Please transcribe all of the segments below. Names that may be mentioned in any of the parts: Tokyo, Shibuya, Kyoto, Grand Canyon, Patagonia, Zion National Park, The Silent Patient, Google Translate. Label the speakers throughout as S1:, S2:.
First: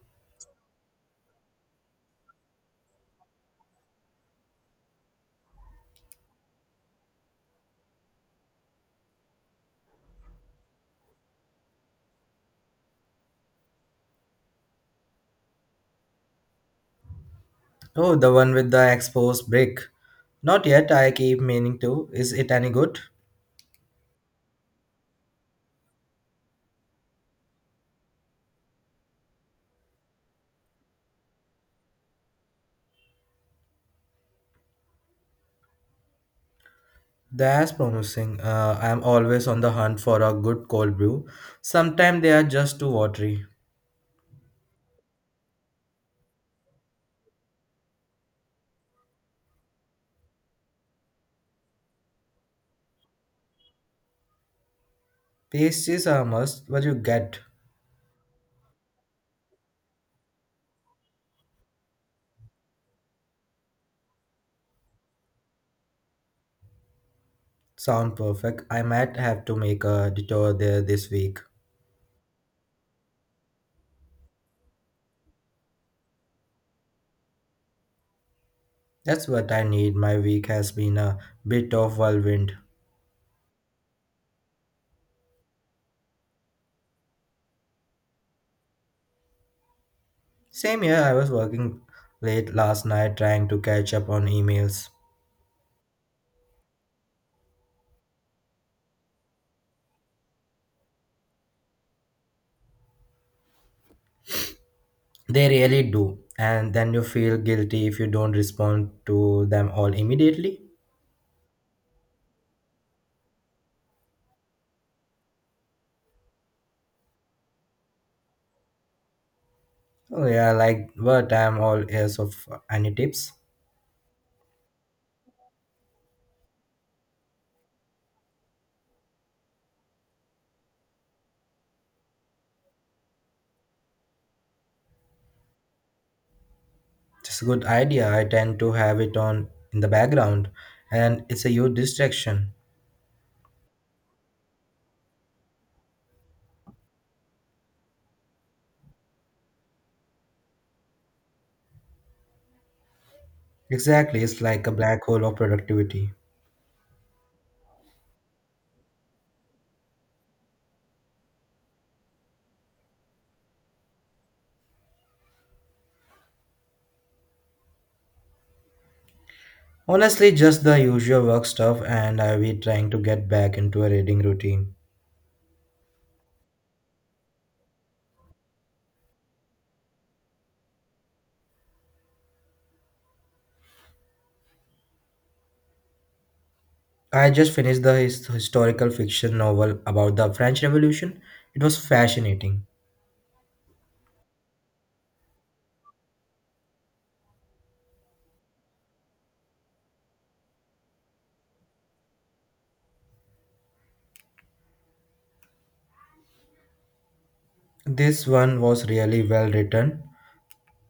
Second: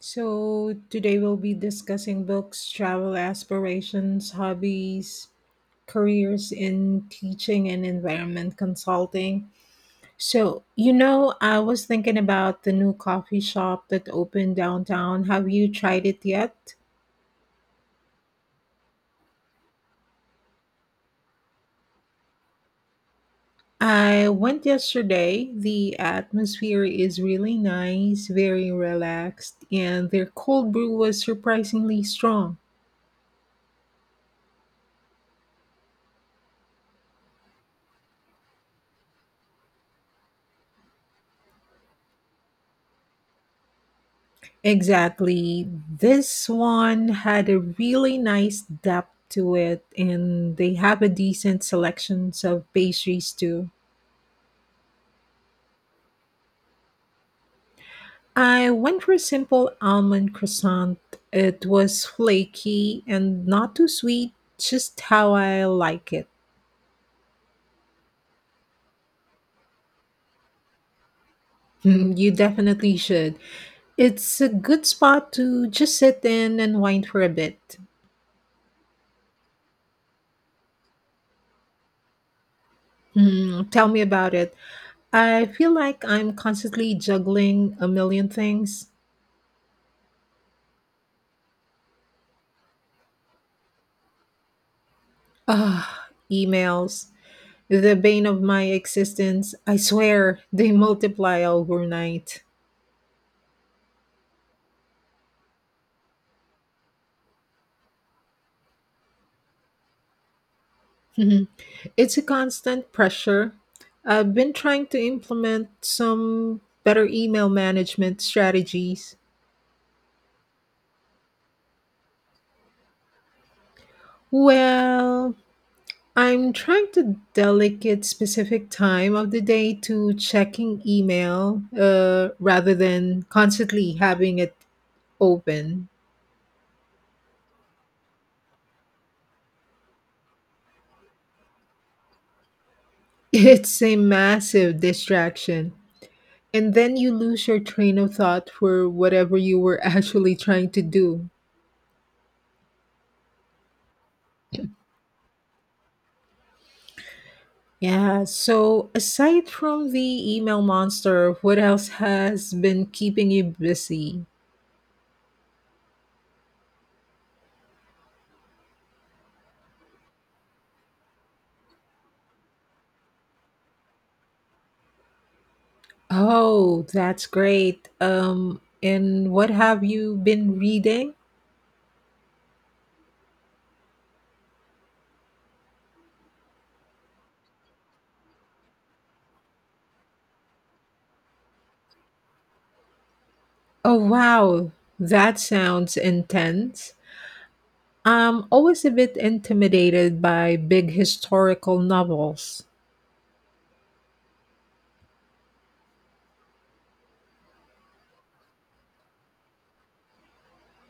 S1: So, today we'll be discussing books, travel aspirations, hobbies, careers in teaching and environment consulting. So, you know, I was thinking about the new coffee shop that opened downtown. Have you tried it yet?
S2: Oh, the one with the exposed brick. Not yet, I keep meaning to. Is it any good?
S1: I went yesterday. The atmosphere is really nice, very relaxed, and their cold brew was surprisingly strong.
S2: That's promising. I'm always on the hunt for a good cold brew. Sometimes they are just too watery.
S1: Exactly. This one had a really nice depth to it, and they have a decent selections of pastries too.
S2: Pastries are a must, but you get
S1: I went for a simple almond croissant. It was flaky and not too sweet, just how I like it.
S2: sound perfect. I might have to make a detour there this week.
S1: Mm, you definitely should. It's a good spot to just sit in and wind for a bit.
S2: That's what I need. My week has been a bit of whirlwind.
S1: Hmm, tell me about it. I feel like I'm constantly juggling a million things.
S2: Same here, I was working late last night trying to catch up on emails.
S1: Ah, emails, the bane of my existence. I swear they multiply overnight.
S2: They really do. And then you feel guilty if you don't respond to them all immediately.
S1: Mhm. It's a constant pressure. I've been trying to implement some better email management strategies.
S2: Oh, yeah, like what? I'm all ears of any tips.
S1: Well, I'm trying to delegate specific time of the day to checking email rather than constantly having it open.
S2: It's a good idea. I tend to have it on in the background, and it's a huge distraction.
S1: It's a massive distraction. And then you lose your train of thought for whatever you were actually trying to do.
S2: Exactly, it's like a black hole of productivity.
S1: Yeah, so aside from the email monster, what else has been keeping you busy?
S2: Honestly, just the usual work stuff, and I'll be trying to get back into a reading routine.
S1: Oh, that's great. And what have you been reading?
S2: I just finished the historical fiction novel about the French Revolution. It was fascinating.
S1: Oh, wow, that sounds intense. I'm always a bit intimidated by big historical novels.
S2: This one was really well written,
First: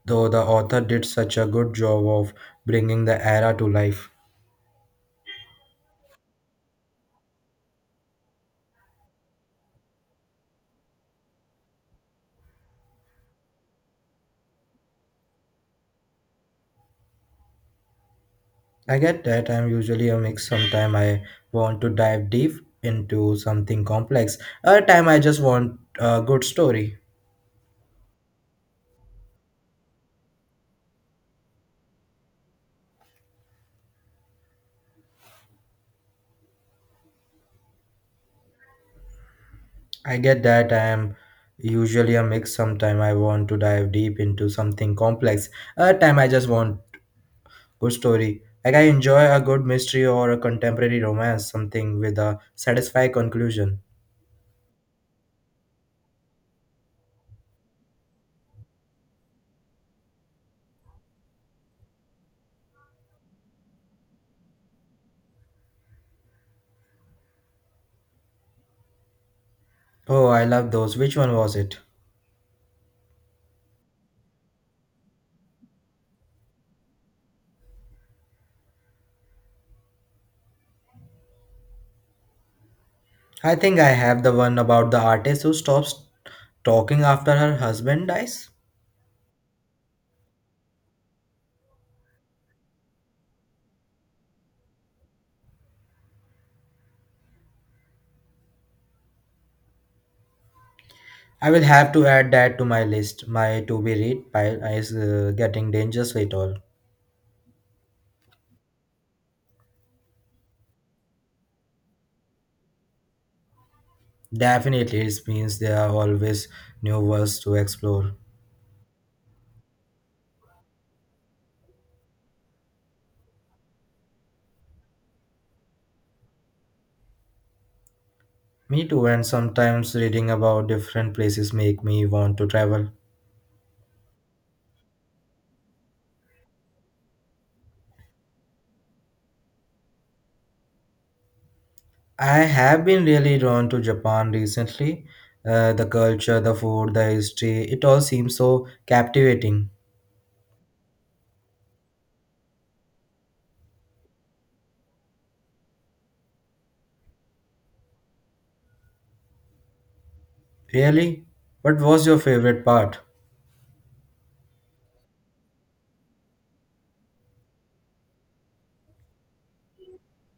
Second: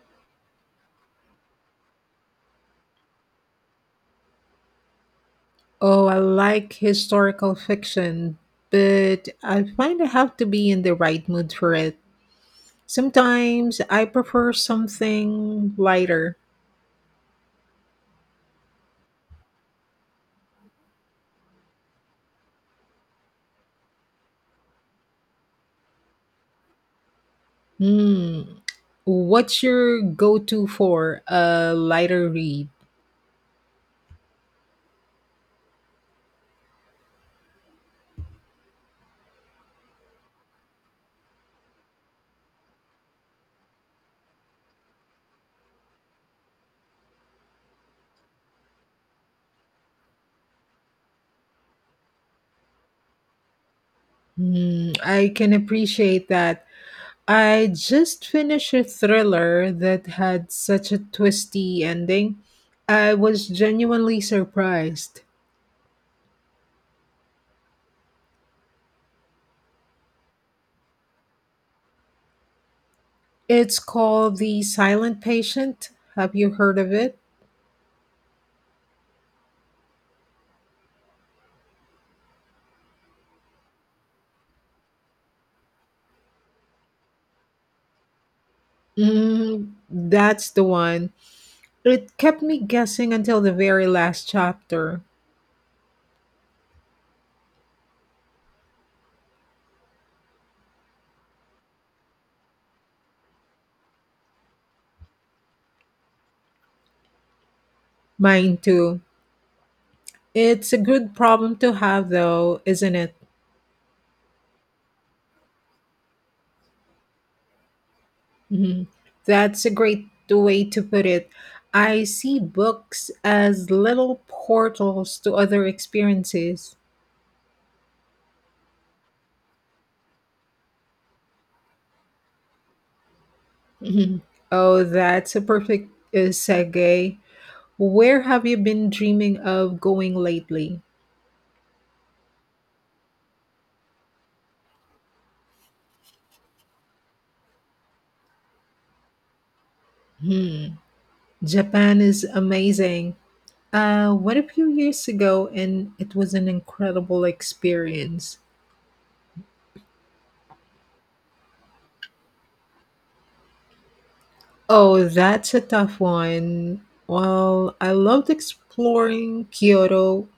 S2: though the author did such a good job of bringing the era to life.
S1: Oh, I like historical fiction, but I find I have to be in the right mood for it. Sometimes I prefer something lighter.
S2: I get that I'm usually a mix. Sometimes I want to dive deep into something complex. Other time I just want a good story.
S1: Hmm. What's your go to for a lighter read?
S2: I get that I'm usually a mix. Sometimes I want to dive deep into something complex. Other time I just want good story. Like I enjoy a good mystery or a contemporary romance, something with a satisfying conclusion.
S1: Hmm. I can appreciate that. I just finished a thriller that had such a twisty ending. I was genuinely surprised.
S2: Oh, I love those. Which one was it?
S1: It's called The Silent Patient. Have you heard of it?
S2: I think I have the one about the artist who stops talking after her husband dies.
S1: Mm, that's the one. It kept me guessing until the very last chapter.
S2: I will have to add that to my list. My to be read pile is getting dangerously tall.
S1: Mine too. It's a good problem to have, though, isn't it?
S2: Definitely, it means there are always new worlds to explore.
S1: Mhm. That's a great way to put it. I see books as little portals to other experiences.
S2: Me too, and sometimes reading about different places make me want to travel.
S1: Mhm. Oh, that's a perfect segue. Where have you been dreaming of going lately?
S2: I have been really drawn to Japan recently. The culture, the food, the history, it all seems so captivating.
S1: Hmm. Japan is amazing. What a few years ago, and it was an incredible experience.
S2: Really? What was your favorite part?
S1: Oh, that's a tough one. Well, I loved exploring Kyoto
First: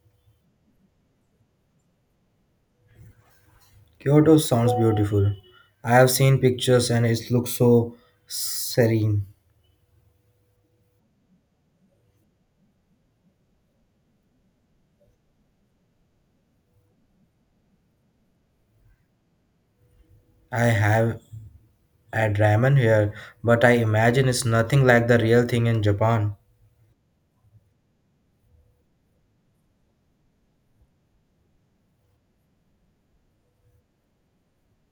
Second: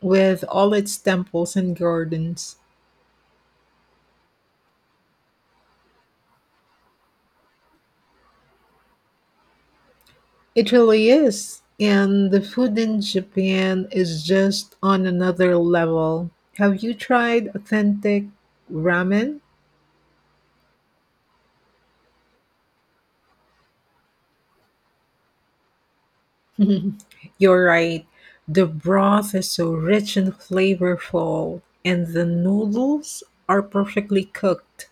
S1: with all its temples and gardens.
S2: Kyoto sounds beautiful. I have seen pictures and it looks so serene.
S1: It really is. And the food in Japan is just on another level. Have you tried authentic ramen?
S2: I have had ramen here, but I imagine it's nothing like the real thing in Japan.
S1: Mhm. You're right. The broth is so rich and flavorful, and the noodles are perfectly cooked.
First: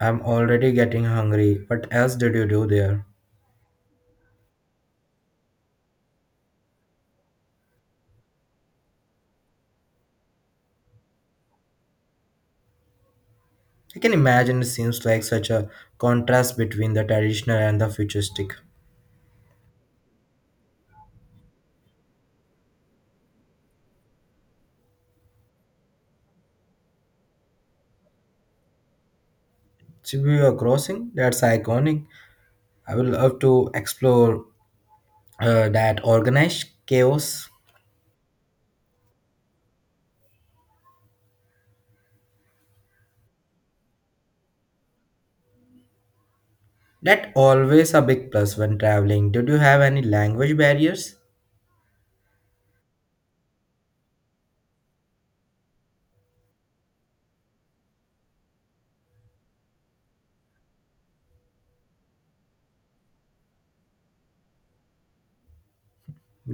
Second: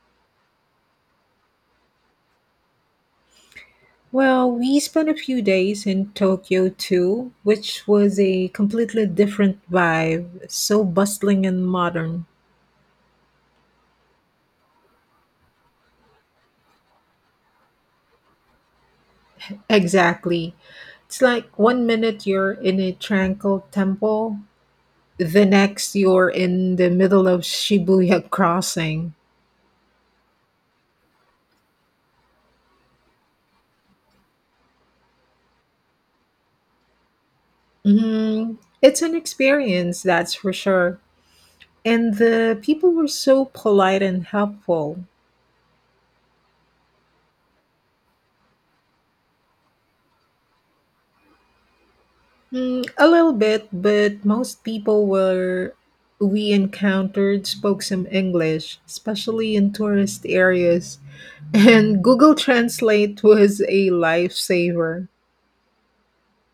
S2: I'm already getting hungry. What else did you do there?
S1: Well, we spent a few days in Tokyo too, which was a completely different vibe, so bustling and modern.
S2: I can imagine it seems like such a contrast between the traditional and the futuristic.
S1: Exactly. It's like one minute you're in a tranquil temple, the next you're in the middle of Shibuya crossing.
S2: Shibuya Crossing, that's iconic. I would love to explore that organized chaos.
S1: Hmm. It's an experience, that's for sure. And the people were so polite and helpful.
S2: That always a big plus when traveling. Did you have any language barriers?
S1: Mm, a little bit, but most people were we encountered spoke some English, especially in tourist areas. And Google Translate was a lifesaver.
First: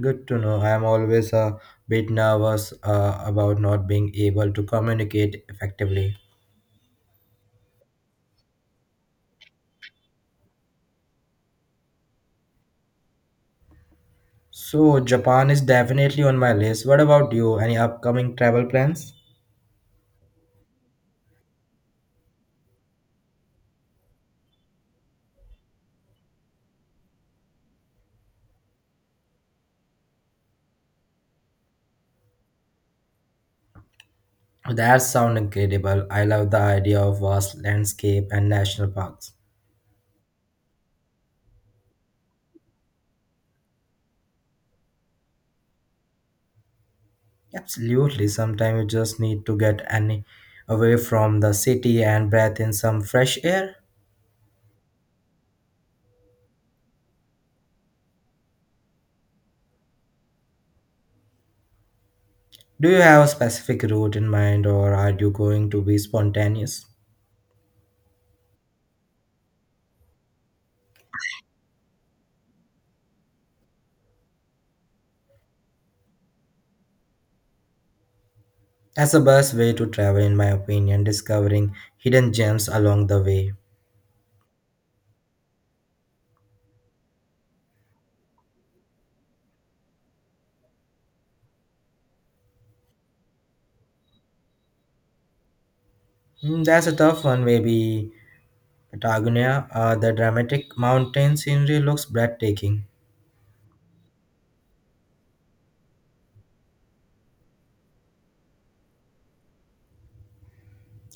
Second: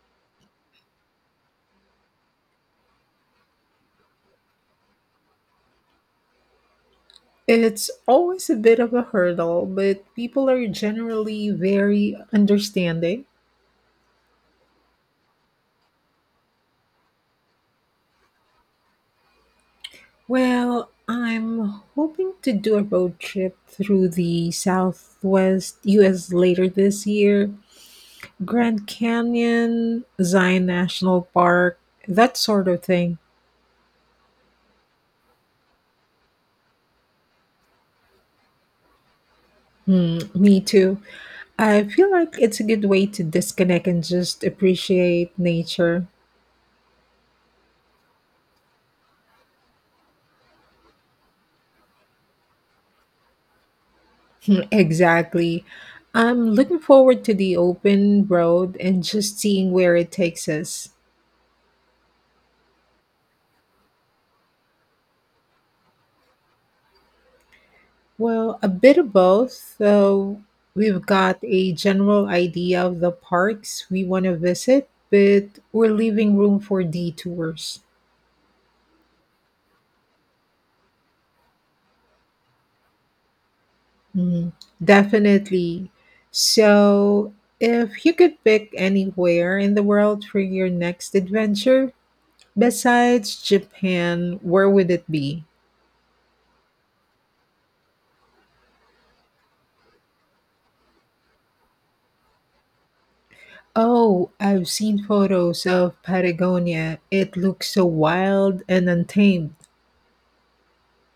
S2: Good to know. I'm always a bit nervous about not being able to communicate effectively.
S1: It's always a bit of a hurdle, but people are generally very understanding.
S2: So Japan is definitely on my list. What about you? Any upcoming travel plans?
S1: Well, I'm hoping to do a road trip through the Southwest US later this year. Grand Canyon, Zion National Park, that sort of thing.
S2: That sounds incredible. I love the idea of vast landscape and national parks.
S1: Hmm, me too. I feel like it's a good way to disconnect and just appreciate nature.
S2: Absolutely. Sometimes you just need to get any away from the city and breathe in some fresh air.
S1: Hmm, exactly. I'm looking forward to the open road and just seeing where it takes us.
S2: Do you have a specific route in mind or are you going to be spontaneous?
S1: Well, a bit of both, though we've got a general idea of the parks we want to visit, but we're leaving room for detours.
S2: That's the best way to travel, in my opinion, discovering hidden gems along the way.
S1: Mm, definitely. So, if you could pick anywhere in the world for your next adventure besides Japan, where would it be?
S2: Mm, that's a tough one, maybe Patagonia. The dramatic mountain scenery looks breathtaking.
S1: Oh, I've seen photos of Patagonia. It looks so wild and untamed.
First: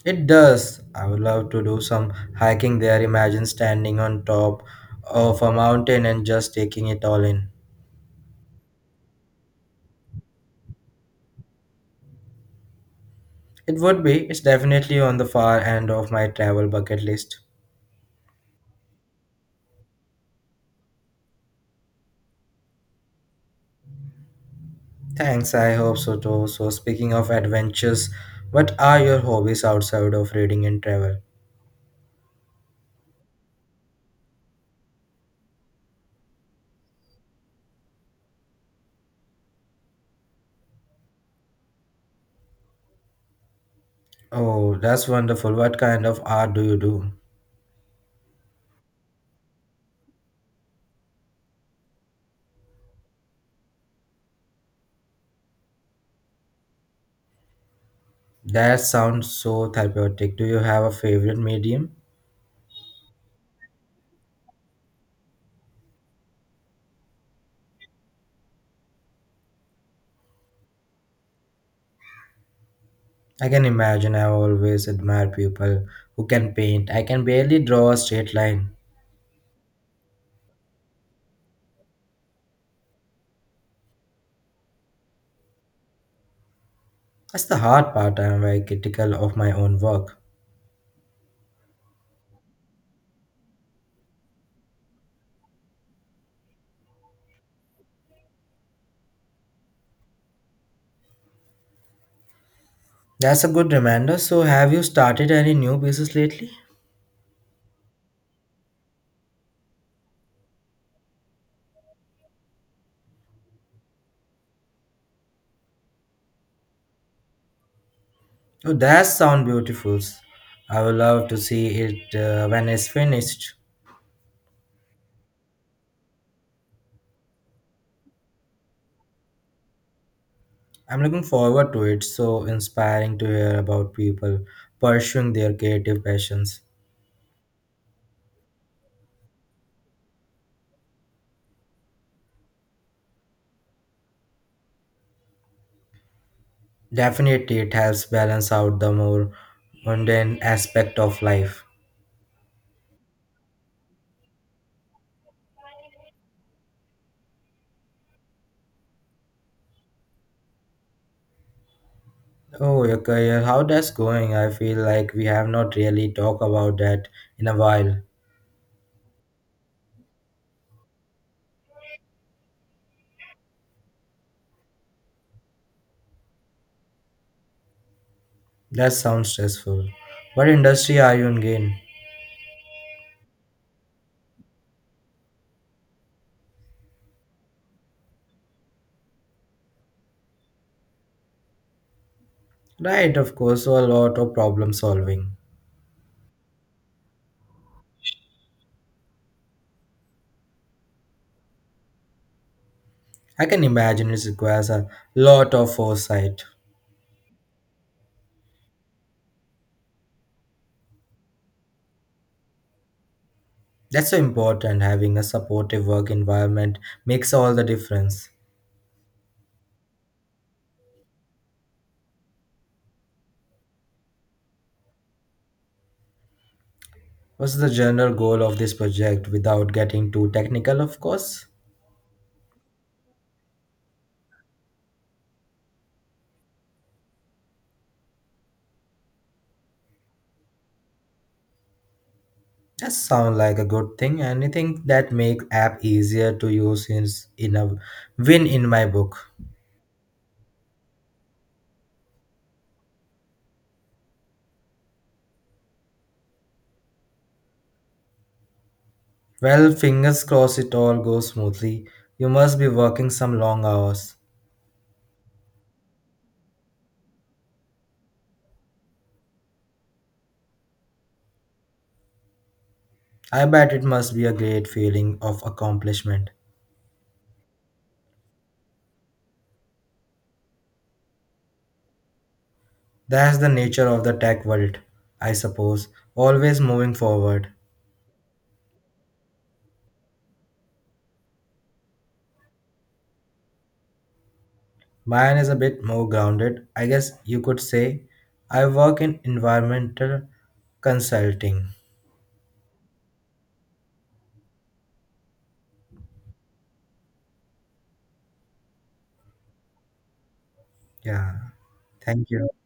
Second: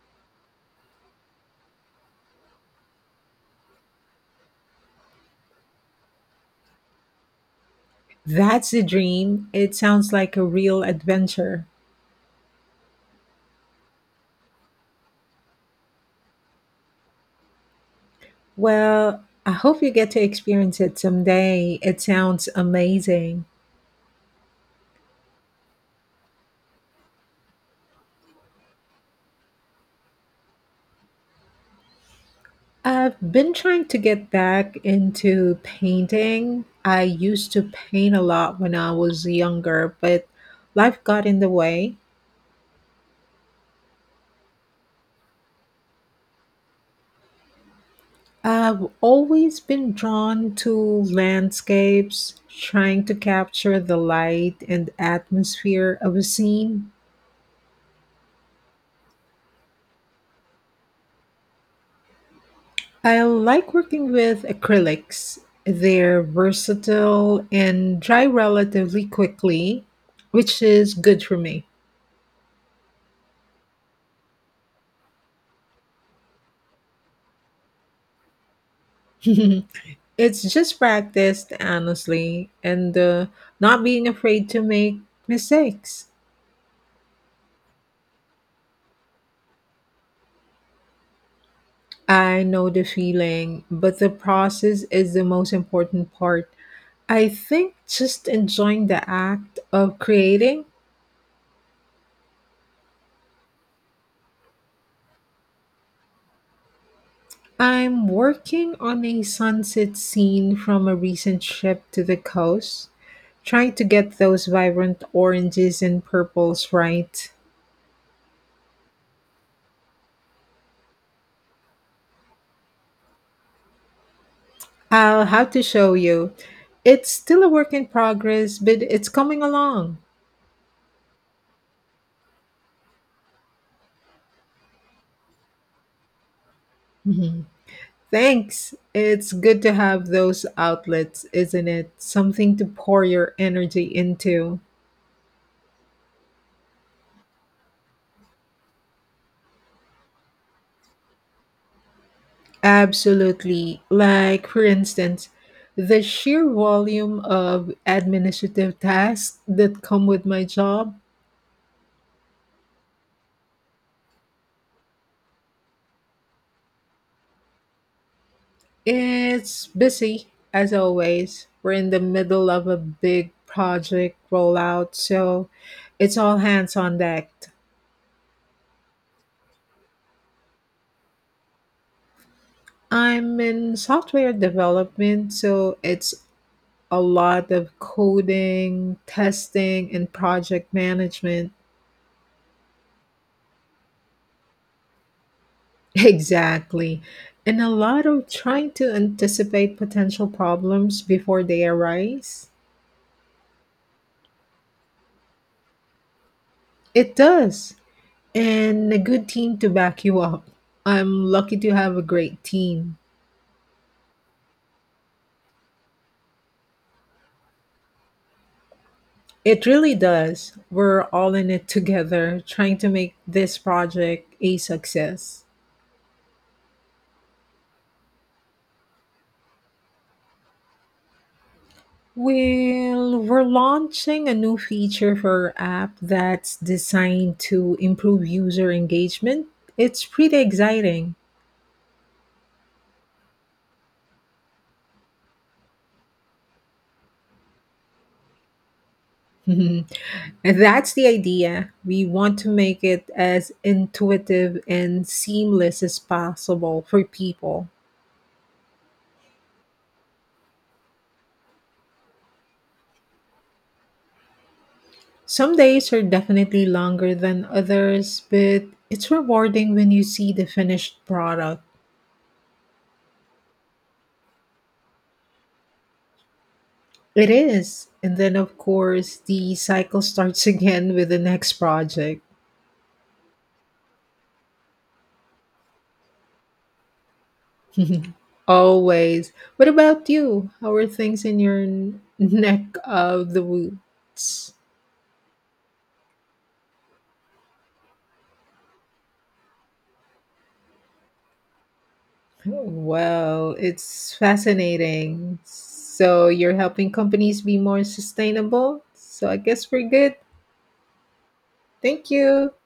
S2: It does. I would love to do some hiking there. Imagine standing on top of a mountain and just taking it all in.
S1: That's the dream. It sounds like a real adventure.
S2: It would be, it's definitely on the far end of my travel bucket list.
S1: Well, I hope you get to experience it someday. It sounds amazing.
S2: Thanks, I hope so too. So, speaking of adventures, what are your hobbies outside of reading and travel?
S1: I've been trying to get back into painting. I used to paint a lot when I was younger, but life got in the way.
S2: Oh, that's wonderful. What kind of art do you do?
S1: I've always been drawn to landscapes, trying to capture the light and atmosphere of a scene.
S2: That sounds so therapeutic. Do you have a favorite medium?
S1: I like working with acrylics. They're versatile and dry relatively quickly, which is good for me.
S2: I can imagine I always admire people who can paint. I can barely draw a straight line.
S1: It's just practice, honestly, and not being afraid to make mistakes.
S2: That's the hard part. I am very critical of my own work.
S1: I know the feeling, but the process is the most important part. I think just enjoying the act of creating.
S2: That's a good reminder. So, have you started any new pieces lately?
S1: I'm working on a sunset scene from a recent trip to the coast, trying to get those vibrant oranges and purples right.
S2: Oh, that sound beautiful. I would love to see it when it's finished.
S1: I'll have to show you. It's still a work in progress, but it's coming along.
S2: I'm looking forward to it. So inspiring to hear about people pursuing their creative passions.
S1: Mhm. Thanks. It's good to have those outlets, isn't it? Something to pour your energy into.
S2: Definitely, it helps balance out the more mundane aspect of life.
S1: Absolutely. Like, for instance, the sheer volume of administrative tasks that come with my job.
S2: Oh, your career, how that's going? I feel like we have not really talked about that in a while.
S1: It's busy, as always. We're in the middle of a big project rollout, so it's all hands on deck.
S2: That sounds stressful. What industry are you in? Again?
S1: I'm in software development, so it's a lot of coding, testing, and project management.
S2: Right, of course, so a lot of problem solving.
S1: Exactly. And a lot of trying to anticipate potential problems before they arise.
S2: I can imagine it requires a lot of foresight.
S1: It does. And a good team to back you up. I'm lucky to have a great team.
S2: That's so important. Having a supportive work environment makes all the difference.
S1: It really does. We're all in it together, trying to make this project a success.
S2: What's the general goal of this project without getting too technical, of course?
S1: Well, we're launching a new feature for our app that's designed to improve user engagement. It's pretty exciting.
S2: That sounds like a good thing. Anything that makes app easier to use is in a win in my book.
S1: And that's the idea. We want to make it as intuitive and seamless as possible for people.
S2: Well, fingers crossed it all goes smoothly. You must be working some long hours.
S1: Some days are definitely longer than others, but it's rewarding when you see the finished product.
S2: I bet it must be a great feeling of accomplishment.
S1: It is. And then, of course, the cycle starts again with the next project.
S2: That's the nature of the tech world, I suppose, always moving forward.
S1: Always. What about you? How are things in your neck of the woods?
S2: Mine is a bit more grounded. I guess you could say I work in environmental consulting.
S1: Well, it's fascinating. So, you're helping companies be more sustainable. So, I guess we're good.
S2: Yeah.
S1: Thank
S2: Thank
S1: you.
S2: you.